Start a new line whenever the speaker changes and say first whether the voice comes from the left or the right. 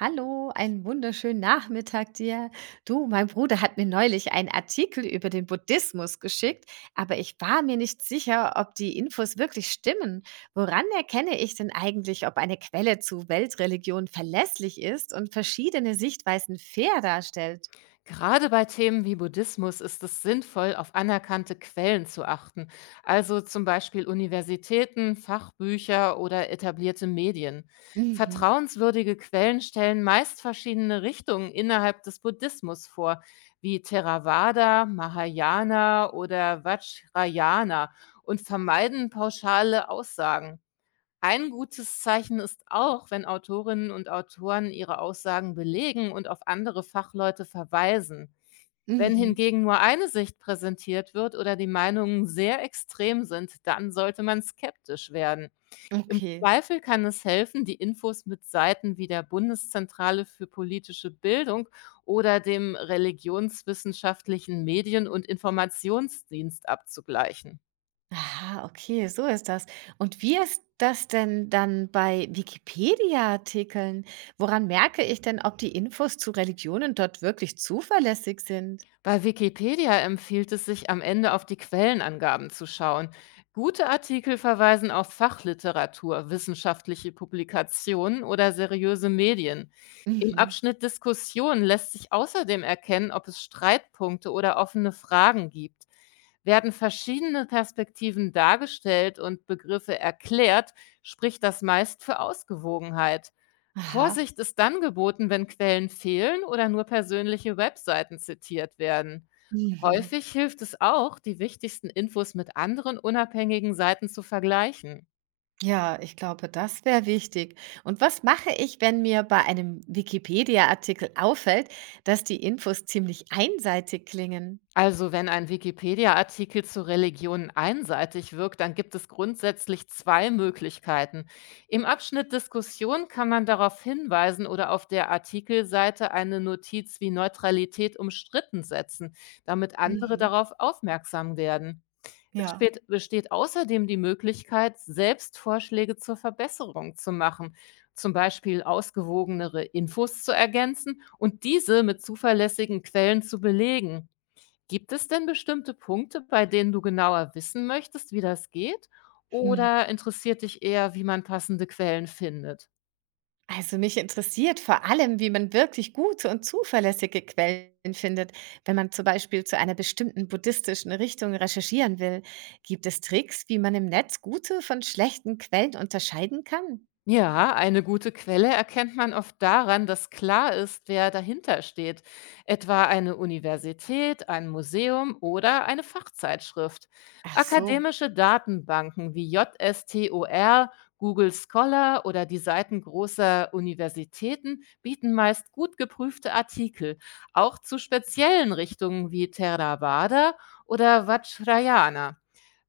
right: Hallo, einen wunderschönen Nachmittag dir. Du, mein Bruder hat mir neulich einen Artikel über den Buddhismus geschickt, aber ich war mir nicht sicher, ob die Infos wirklich stimmen. Woran erkenne ich denn eigentlich, ob eine Quelle zu Weltreligionen verlässlich ist und verschiedene Sichtweisen fair darstellt?
left: Gerade bei Themen wie Buddhismus ist es sinnvoll, auf anerkannte Quellen zu achten, also zum Beispiel Universitäten, Fachbücher oder etablierte Medien.
right: Mhm,
left: Vertrauenswürdige Quellen stellen meist verschiedene Richtungen innerhalb des Buddhismus vor, wie Theravada, Mahayana oder Vajrayana und vermeiden pauschale Aussagen. Ein gutes Zeichen ist auch, wenn Autorinnen und Autoren ihre Aussagen belegen und auf andere Fachleute verweisen. Wenn
right: mhm,
left: hingegen nur eine Sicht präsentiert wird oder die Meinungen sehr extrem sind, dann sollte man skeptisch werden. Im
right: okay.
left: Zweifel kann es helfen, die Infos mit Seiten wie der Bundeszentrale für politische Bildung oder dem religionswissenschaftlichen Medien- und Informationsdienst abzugleichen.
right: Aha, okay, so ist das. Und wie ist das denn dann bei Wikipedia-Artikeln? Woran merke ich denn, ob die Infos zu Religionen dort wirklich zuverlässig sind?
left: Bei Wikipedia empfiehlt es sich, am Ende auf die Quellenangaben zu schauen. Gute Artikel verweisen auf Fachliteratur, wissenschaftliche Publikationen oder seriöse Medien. Im
right: Mhm.
left: Abschnitt Diskussion lässt sich außerdem erkennen, ob es Streitpunkte oder offene Fragen gibt. Werden verschiedene Perspektiven dargestellt und Begriffe erklärt, spricht das meist für Ausgewogenheit.
right: Aha.
left: Vorsicht ist dann geboten, wenn Quellen fehlen oder nur persönliche Webseiten zitiert werden.
right: Mhm.
left: Häufig hilft es auch, die wichtigsten Infos mit anderen unabhängigen Seiten zu vergleichen.
right: Ja, ich glaube, das wäre wichtig. Und was mache ich, wenn mir bei einem Wikipedia-Artikel auffällt, dass die Infos ziemlich einseitig klingen?
left: Also wenn ein Wikipedia-Artikel zu Religionen einseitig wirkt, dann gibt es grundsätzlich zwei Möglichkeiten. Im Abschnitt Diskussion kann man darauf hinweisen oder auf der Artikelseite eine Notiz wie Neutralität umstritten setzen, damit andere
right: Mhm.
left: darauf aufmerksam werden. Es
right: Ja.
left: spät besteht außerdem die Möglichkeit, selbst Vorschläge zur Verbesserung zu machen, zum Beispiel ausgewogenere Infos zu ergänzen und diese mit zuverlässigen Quellen zu belegen. Gibt es denn bestimmte Punkte, bei denen du genauer wissen möchtest, wie das geht?
right: Hm.
left: Oder interessiert dich eher, wie man passende Quellen findet?
right: Also mich interessiert vor allem, wie man wirklich gute und zuverlässige Quellen findet, wenn man zum Beispiel zu einer bestimmten buddhistischen Richtung recherchieren will. Gibt es Tricks, wie man im Netz gute von schlechten Quellen unterscheiden kann?
left: Ja, eine gute Quelle erkennt man oft daran, dass klar ist, wer dahinter steht, etwa eine Universität, ein Museum oder eine Fachzeitschrift.
right: Ach so.
left: Akademische Datenbanken wie JSTOR, Google Scholar oder die Seiten großer Universitäten bieten meist gut geprüfte Artikel, auch zu speziellen Richtungen wie Theravada oder Vajrayana.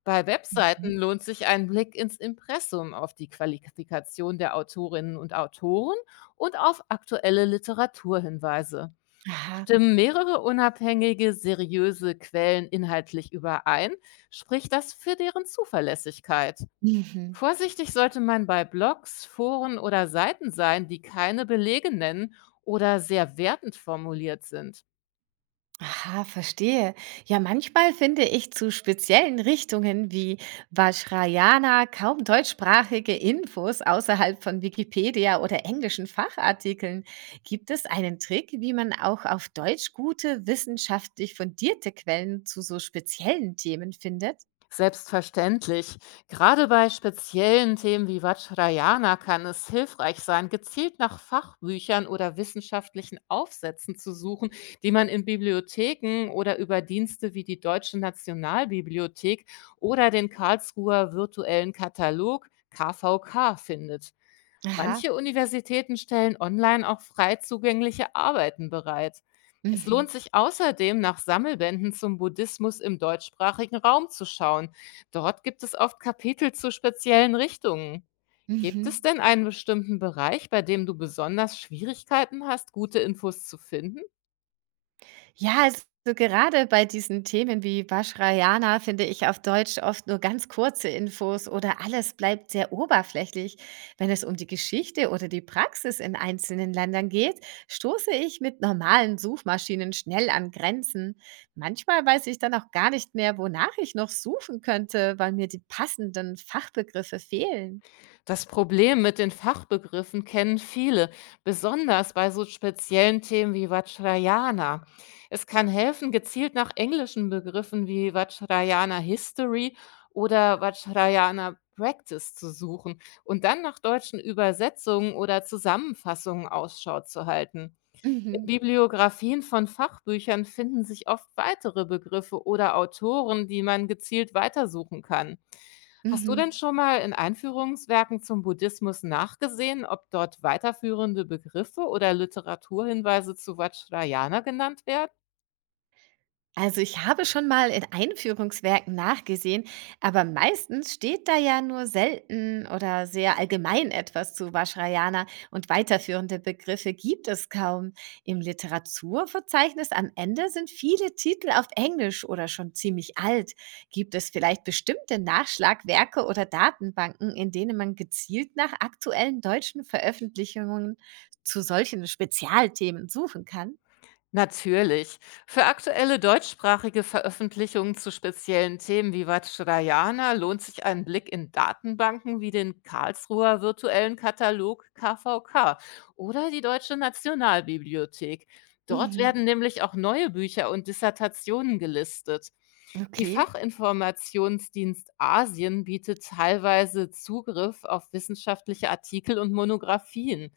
left: Bei Webseiten
right: Mhm.
left: lohnt sich ein Blick ins Impressum auf die Qualifikation der Autorinnen und Autoren und auf aktuelle Literaturhinweise.
right: Aha.
left: Stimmen mehrere unabhängige, seriöse Quellen inhaltlich überein, spricht das für deren Zuverlässigkeit.
right: Mhm.
left: Vorsichtig sollte man bei Blogs, Foren oder Seiten sein, die keine Belege nennen oder sehr wertend formuliert sind.
right: Aha, verstehe. Ja, manchmal finde ich zu speziellen Richtungen wie Vajrayana kaum deutschsprachige Infos außerhalb von Wikipedia oder englischen Fachartikeln. Gibt es einen Trick, wie man auch auf Deutsch gute, wissenschaftlich fundierte Quellen zu so speziellen Themen findet?
left: Selbstverständlich. Gerade bei speziellen Themen wie Vajrayana kann es hilfreich sein, gezielt nach Fachbüchern oder wissenschaftlichen Aufsätzen zu suchen, die man in Bibliotheken oder über Dienste wie die Deutsche Nationalbibliothek oder den Karlsruher Virtuellen Katalog KVK findet.
right: Aha.
left: Manche Universitäten stellen online auch frei zugängliche Arbeiten bereit. Es
right: Mhm.
left: lohnt sich außerdem, nach Sammelbänden zum Buddhismus im deutschsprachigen Raum zu schauen. Dort gibt es oft Kapitel zu speziellen Richtungen. Gibt es
right: Mhm.
left: denn einen bestimmten Bereich, bei dem du besonders Schwierigkeiten hast, gute Infos zu finden?
right: Ja, also gerade bei diesen Themen wie Vajrayana finde ich auf Deutsch oft nur ganz kurze Infos oder alles bleibt sehr oberflächlich. Wenn es um die Geschichte oder die Praxis in einzelnen Ländern geht, stoße ich mit normalen Suchmaschinen schnell an Grenzen. Manchmal weiß ich dann auch gar nicht mehr, wonach ich noch suchen könnte, weil mir die passenden Fachbegriffe fehlen.
left: Das Problem mit den Fachbegriffen kennen viele, besonders bei so speziellen Themen wie Vajrayana. Es kann helfen, gezielt nach englischen Begriffen wie Vajrayana History oder Vajrayana Practice zu suchen und dann nach deutschen Übersetzungen oder Zusammenfassungen Ausschau zu halten. In
right: Mhm.
left: Bibliografien von Fachbüchern finden sich oft weitere Begriffe oder Autoren, die man gezielt weitersuchen kann. Hast du denn
right: Mhm.
left: schon mal in Einführungswerken zum Buddhismus nachgesehen, ob dort weiterführende Begriffe oder Literaturhinweise zu Vajrayana genannt werden?
right: Also ich habe schon mal in Einführungswerken nachgesehen, aber meistens steht da ja nur selten oder sehr allgemein etwas zu Vajrayana und weiterführende Begriffe gibt es kaum. Im Literaturverzeichnis am Ende sind viele Titel auf Englisch oder schon ziemlich alt. Gibt es vielleicht bestimmte Nachschlagwerke oder Datenbanken, in denen man gezielt nach aktuellen deutschen Veröffentlichungen zu solchen Spezialthemen suchen kann?
left: Natürlich. Für aktuelle deutschsprachige Veröffentlichungen zu speziellen Themen wie Vajrayana lohnt sich ein Blick in Datenbanken wie den Karlsruher virtuellen Katalog KVK oder die Deutsche Nationalbibliothek. Dort
right: Mhm.
left: werden nämlich auch neue Bücher und Dissertationen gelistet. Die
right: Okay,
left: Fachinformationsdienst Asien bietet teilweise Zugriff auf wissenschaftliche Artikel und Monographien.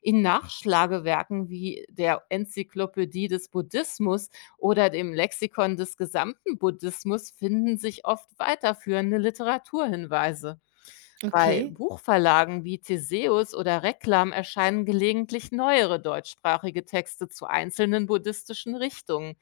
left: In Nachschlagewerken wie der Enzyklopädie des Buddhismus oder dem Lexikon des gesamten Buddhismus finden sich oft weiterführende Literaturhinweise. Bei
right: okay.
left: Buchverlagen wie Theseus oder Reklam erscheinen gelegentlich neuere deutschsprachige Texte zu einzelnen buddhistischen Richtungen.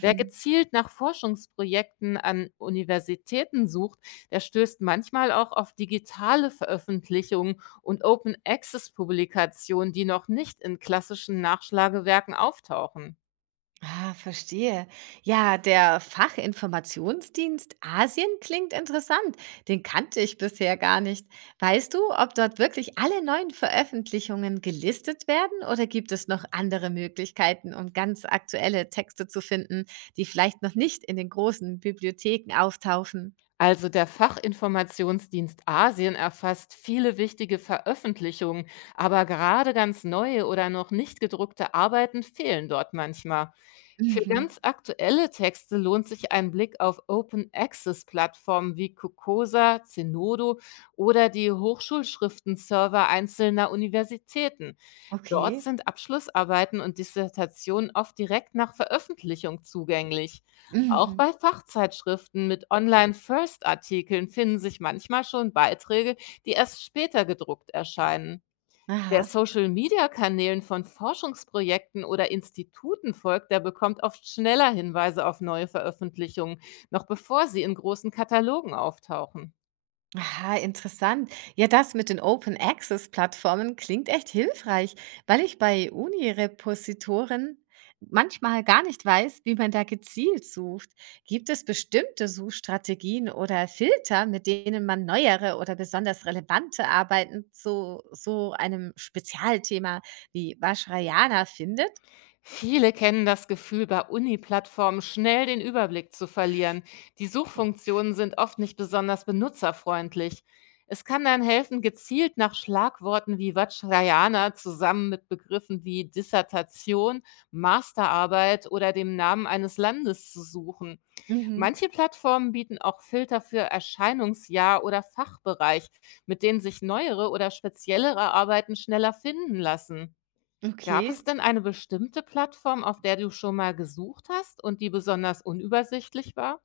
left: Wer gezielt nach Forschungsprojekten an Universitäten sucht, der stößt manchmal auch auf digitale Veröffentlichungen und Open Access Publikationen, die noch nicht in klassischen Nachschlagewerken auftauchen.
right: Ah, verstehe. Ja, der Fachinformationsdienst Asien klingt interessant. Den kannte ich bisher gar nicht. Weißt du, ob dort wirklich alle neuen Veröffentlichungen gelistet werden oder gibt es noch andere Möglichkeiten, um ganz aktuelle Texte zu finden, die vielleicht noch nicht in den großen Bibliotheken auftauchen?
left: Also der Fachinformationsdienst Asien erfasst viele wichtige Veröffentlichungen, aber gerade ganz neue oder noch nicht gedruckte Arbeiten fehlen dort manchmal. Für
right: Mhm.
left: ganz aktuelle Texte lohnt sich ein Blick auf Open-Access-Plattformen wie Cocosa, Zenodo oder die Hochschulschriftenserver einzelner Universitäten. Dort
right: Okay.
left: sind Abschlussarbeiten und Dissertationen oft direkt nach Veröffentlichung zugänglich. Auch
right: Mhm.
left: bei Fachzeitschriften mit Online-First-Artikeln finden sich manchmal schon Beiträge, die erst später gedruckt erscheinen. Wer
right: Aha.
left: Social-Media-Kanälen von Forschungsprojekten oder Instituten folgt, der bekommt oft schneller Hinweise auf neue Veröffentlichungen, noch bevor sie in großen Katalogen auftauchen.
right: Aha, interessant. Ja, das mit den Open Access Plattformen klingt echt hilfreich, weil ich bei Uni-Repositoren manchmal gar nicht weiß, wie man da gezielt sucht. Gibt es bestimmte Suchstrategien oder Filter, mit denen man neuere oder besonders relevante Arbeiten zu so einem Spezialthema wie Vajrayana findet?
left: Viele kennen das Gefühl, bei Uni-Plattformen schnell den Überblick zu verlieren. Die Suchfunktionen sind oft nicht besonders benutzerfreundlich. Es kann dann helfen, gezielt nach Schlagworten wie Vajrayana zusammen mit Begriffen wie Dissertation, Masterarbeit oder dem Namen eines Landes zu suchen.
right: Mhm.
left: Manche Plattformen bieten auch Filter für Erscheinungsjahr oder Fachbereich, mit denen sich neuere oder speziellere Arbeiten schneller finden lassen. Gab
right: Okay.
left: es denn eine bestimmte Plattform, auf der du schon mal gesucht hast und die besonders unübersichtlich war?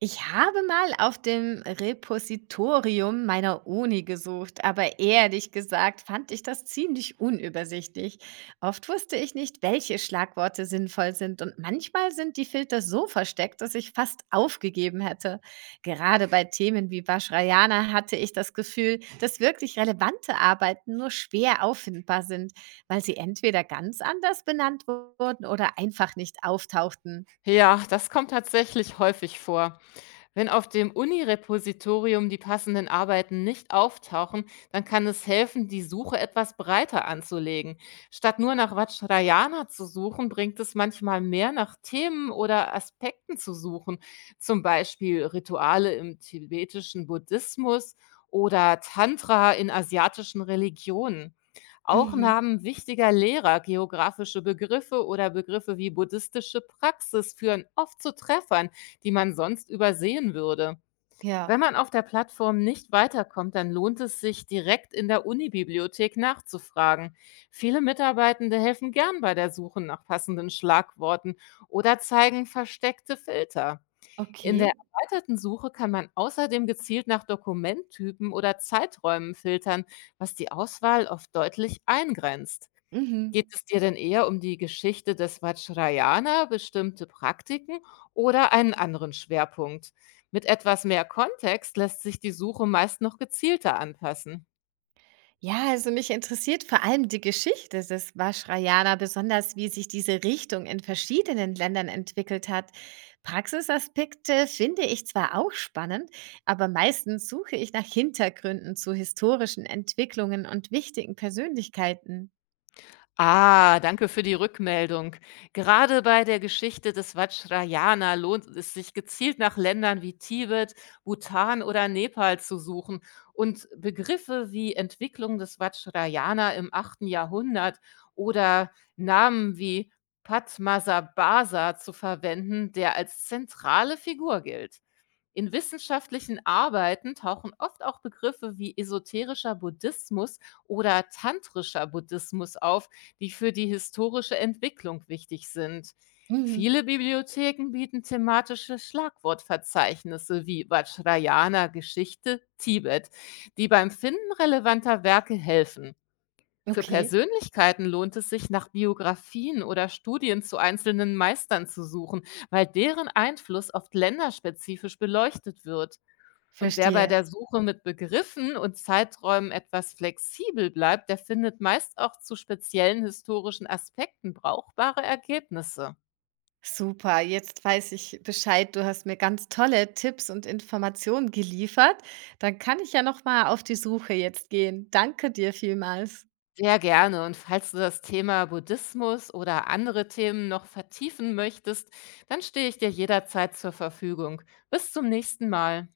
right: Ich habe mal auf dem Repositorium meiner Uni gesucht, aber ehrlich gesagt fand ich das ziemlich unübersichtlich. Oft wusste ich nicht, welche Schlagworte sinnvoll sind und manchmal sind die Filter so versteckt, dass ich fast aufgegeben hätte. Gerade bei Themen wie Vajrayana hatte ich das Gefühl, dass wirklich relevante Arbeiten nur schwer auffindbar sind, weil sie entweder ganz anders benannt wurden oder einfach nicht auftauchten.
left: Ja, das kommt tatsächlich häufig vor. Wenn auf dem Uni-Repositorium die passenden Arbeiten nicht auftauchen, dann kann es helfen, die Suche etwas breiter anzulegen. Statt nur nach Vajrayana zu suchen, bringt es manchmal mehr nach Themen oder Aspekten zu suchen, zum Beispiel Rituale im tibetischen Buddhismus oder Tantra in asiatischen Religionen. Auch
right: Mhm.
left: Namen wichtiger Lehrer, geografische Begriffe oder Begriffe wie buddhistische Praxis führen oft zu Treffern, die man sonst übersehen würde.
right: Ja,
left: Wenn man auf der Plattform nicht weiterkommt, dann lohnt es sich, direkt in der Unibibliothek nachzufragen. Viele Mitarbeitende helfen gern bei der Suche nach passenden Schlagworten oder zeigen versteckte Filter. In der
right: okay.
left: erweiterten Suche kann man außerdem gezielt nach Dokumenttypen oder Zeiträumen filtern, was die Auswahl oft deutlich eingrenzt. Geht
right: Mhm.
left: es dir denn eher um die Geschichte des Vajrayana, bestimmte Praktiken oder einen anderen Schwerpunkt? Mit etwas mehr Kontext lässt sich die Suche meist noch gezielter anpassen.
right: Ja, also mich interessiert vor allem die Geschichte des Vajrayana, besonders wie sich diese Richtung in verschiedenen Ländern entwickelt hat. Praxisaspekte finde ich zwar auch spannend, aber meistens suche ich nach Hintergründen zu historischen Entwicklungen und wichtigen Persönlichkeiten.
left: Ah, danke für die Rückmeldung. Gerade bei der Geschichte des Vajrayana lohnt es sich gezielt nach Ländern wie Tibet, Bhutan oder Nepal zu suchen und Begriffe wie Entwicklung des Vajrayana im achten Jahrhundert oder Namen wie Padmasambhasa zu verwenden, der als zentrale Figur gilt. In wissenschaftlichen Arbeiten tauchen oft auch Begriffe wie esoterischer Buddhismus oder tantrischer Buddhismus auf, die für die historische Entwicklung wichtig sind.
right: Mhm.
left: Viele Bibliotheken bieten thematische Schlagwortverzeichnisse wie Vajrayana Geschichte Tibet, die beim Finden relevanter Werke helfen. Für
right: Okay,
left: Persönlichkeiten lohnt es sich, nach Biografien oder Studien zu einzelnen Meistern zu suchen, weil deren Einfluss oft länderspezifisch beleuchtet wird. Und wer bei
right: verstehe.
left: der Suche mit Begriffen und Zeiträumen etwas flexibel bleibt, der findet meist auch zu speziellen historischen Aspekten brauchbare Ergebnisse.
right: Super, jetzt weiß ich Bescheid. Du hast mir ganz tolle Tipps und Informationen geliefert. Dann kann ich ja noch mal auf die Suche jetzt gehen. Danke dir vielmals.
left: Sehr gerne. Und falls du das Thema Buddhismus oder andere Themen noch vertiefen möchtest, dann stehe ich dir jederzeit zur Verfügung. Bis zum nächsten Mal.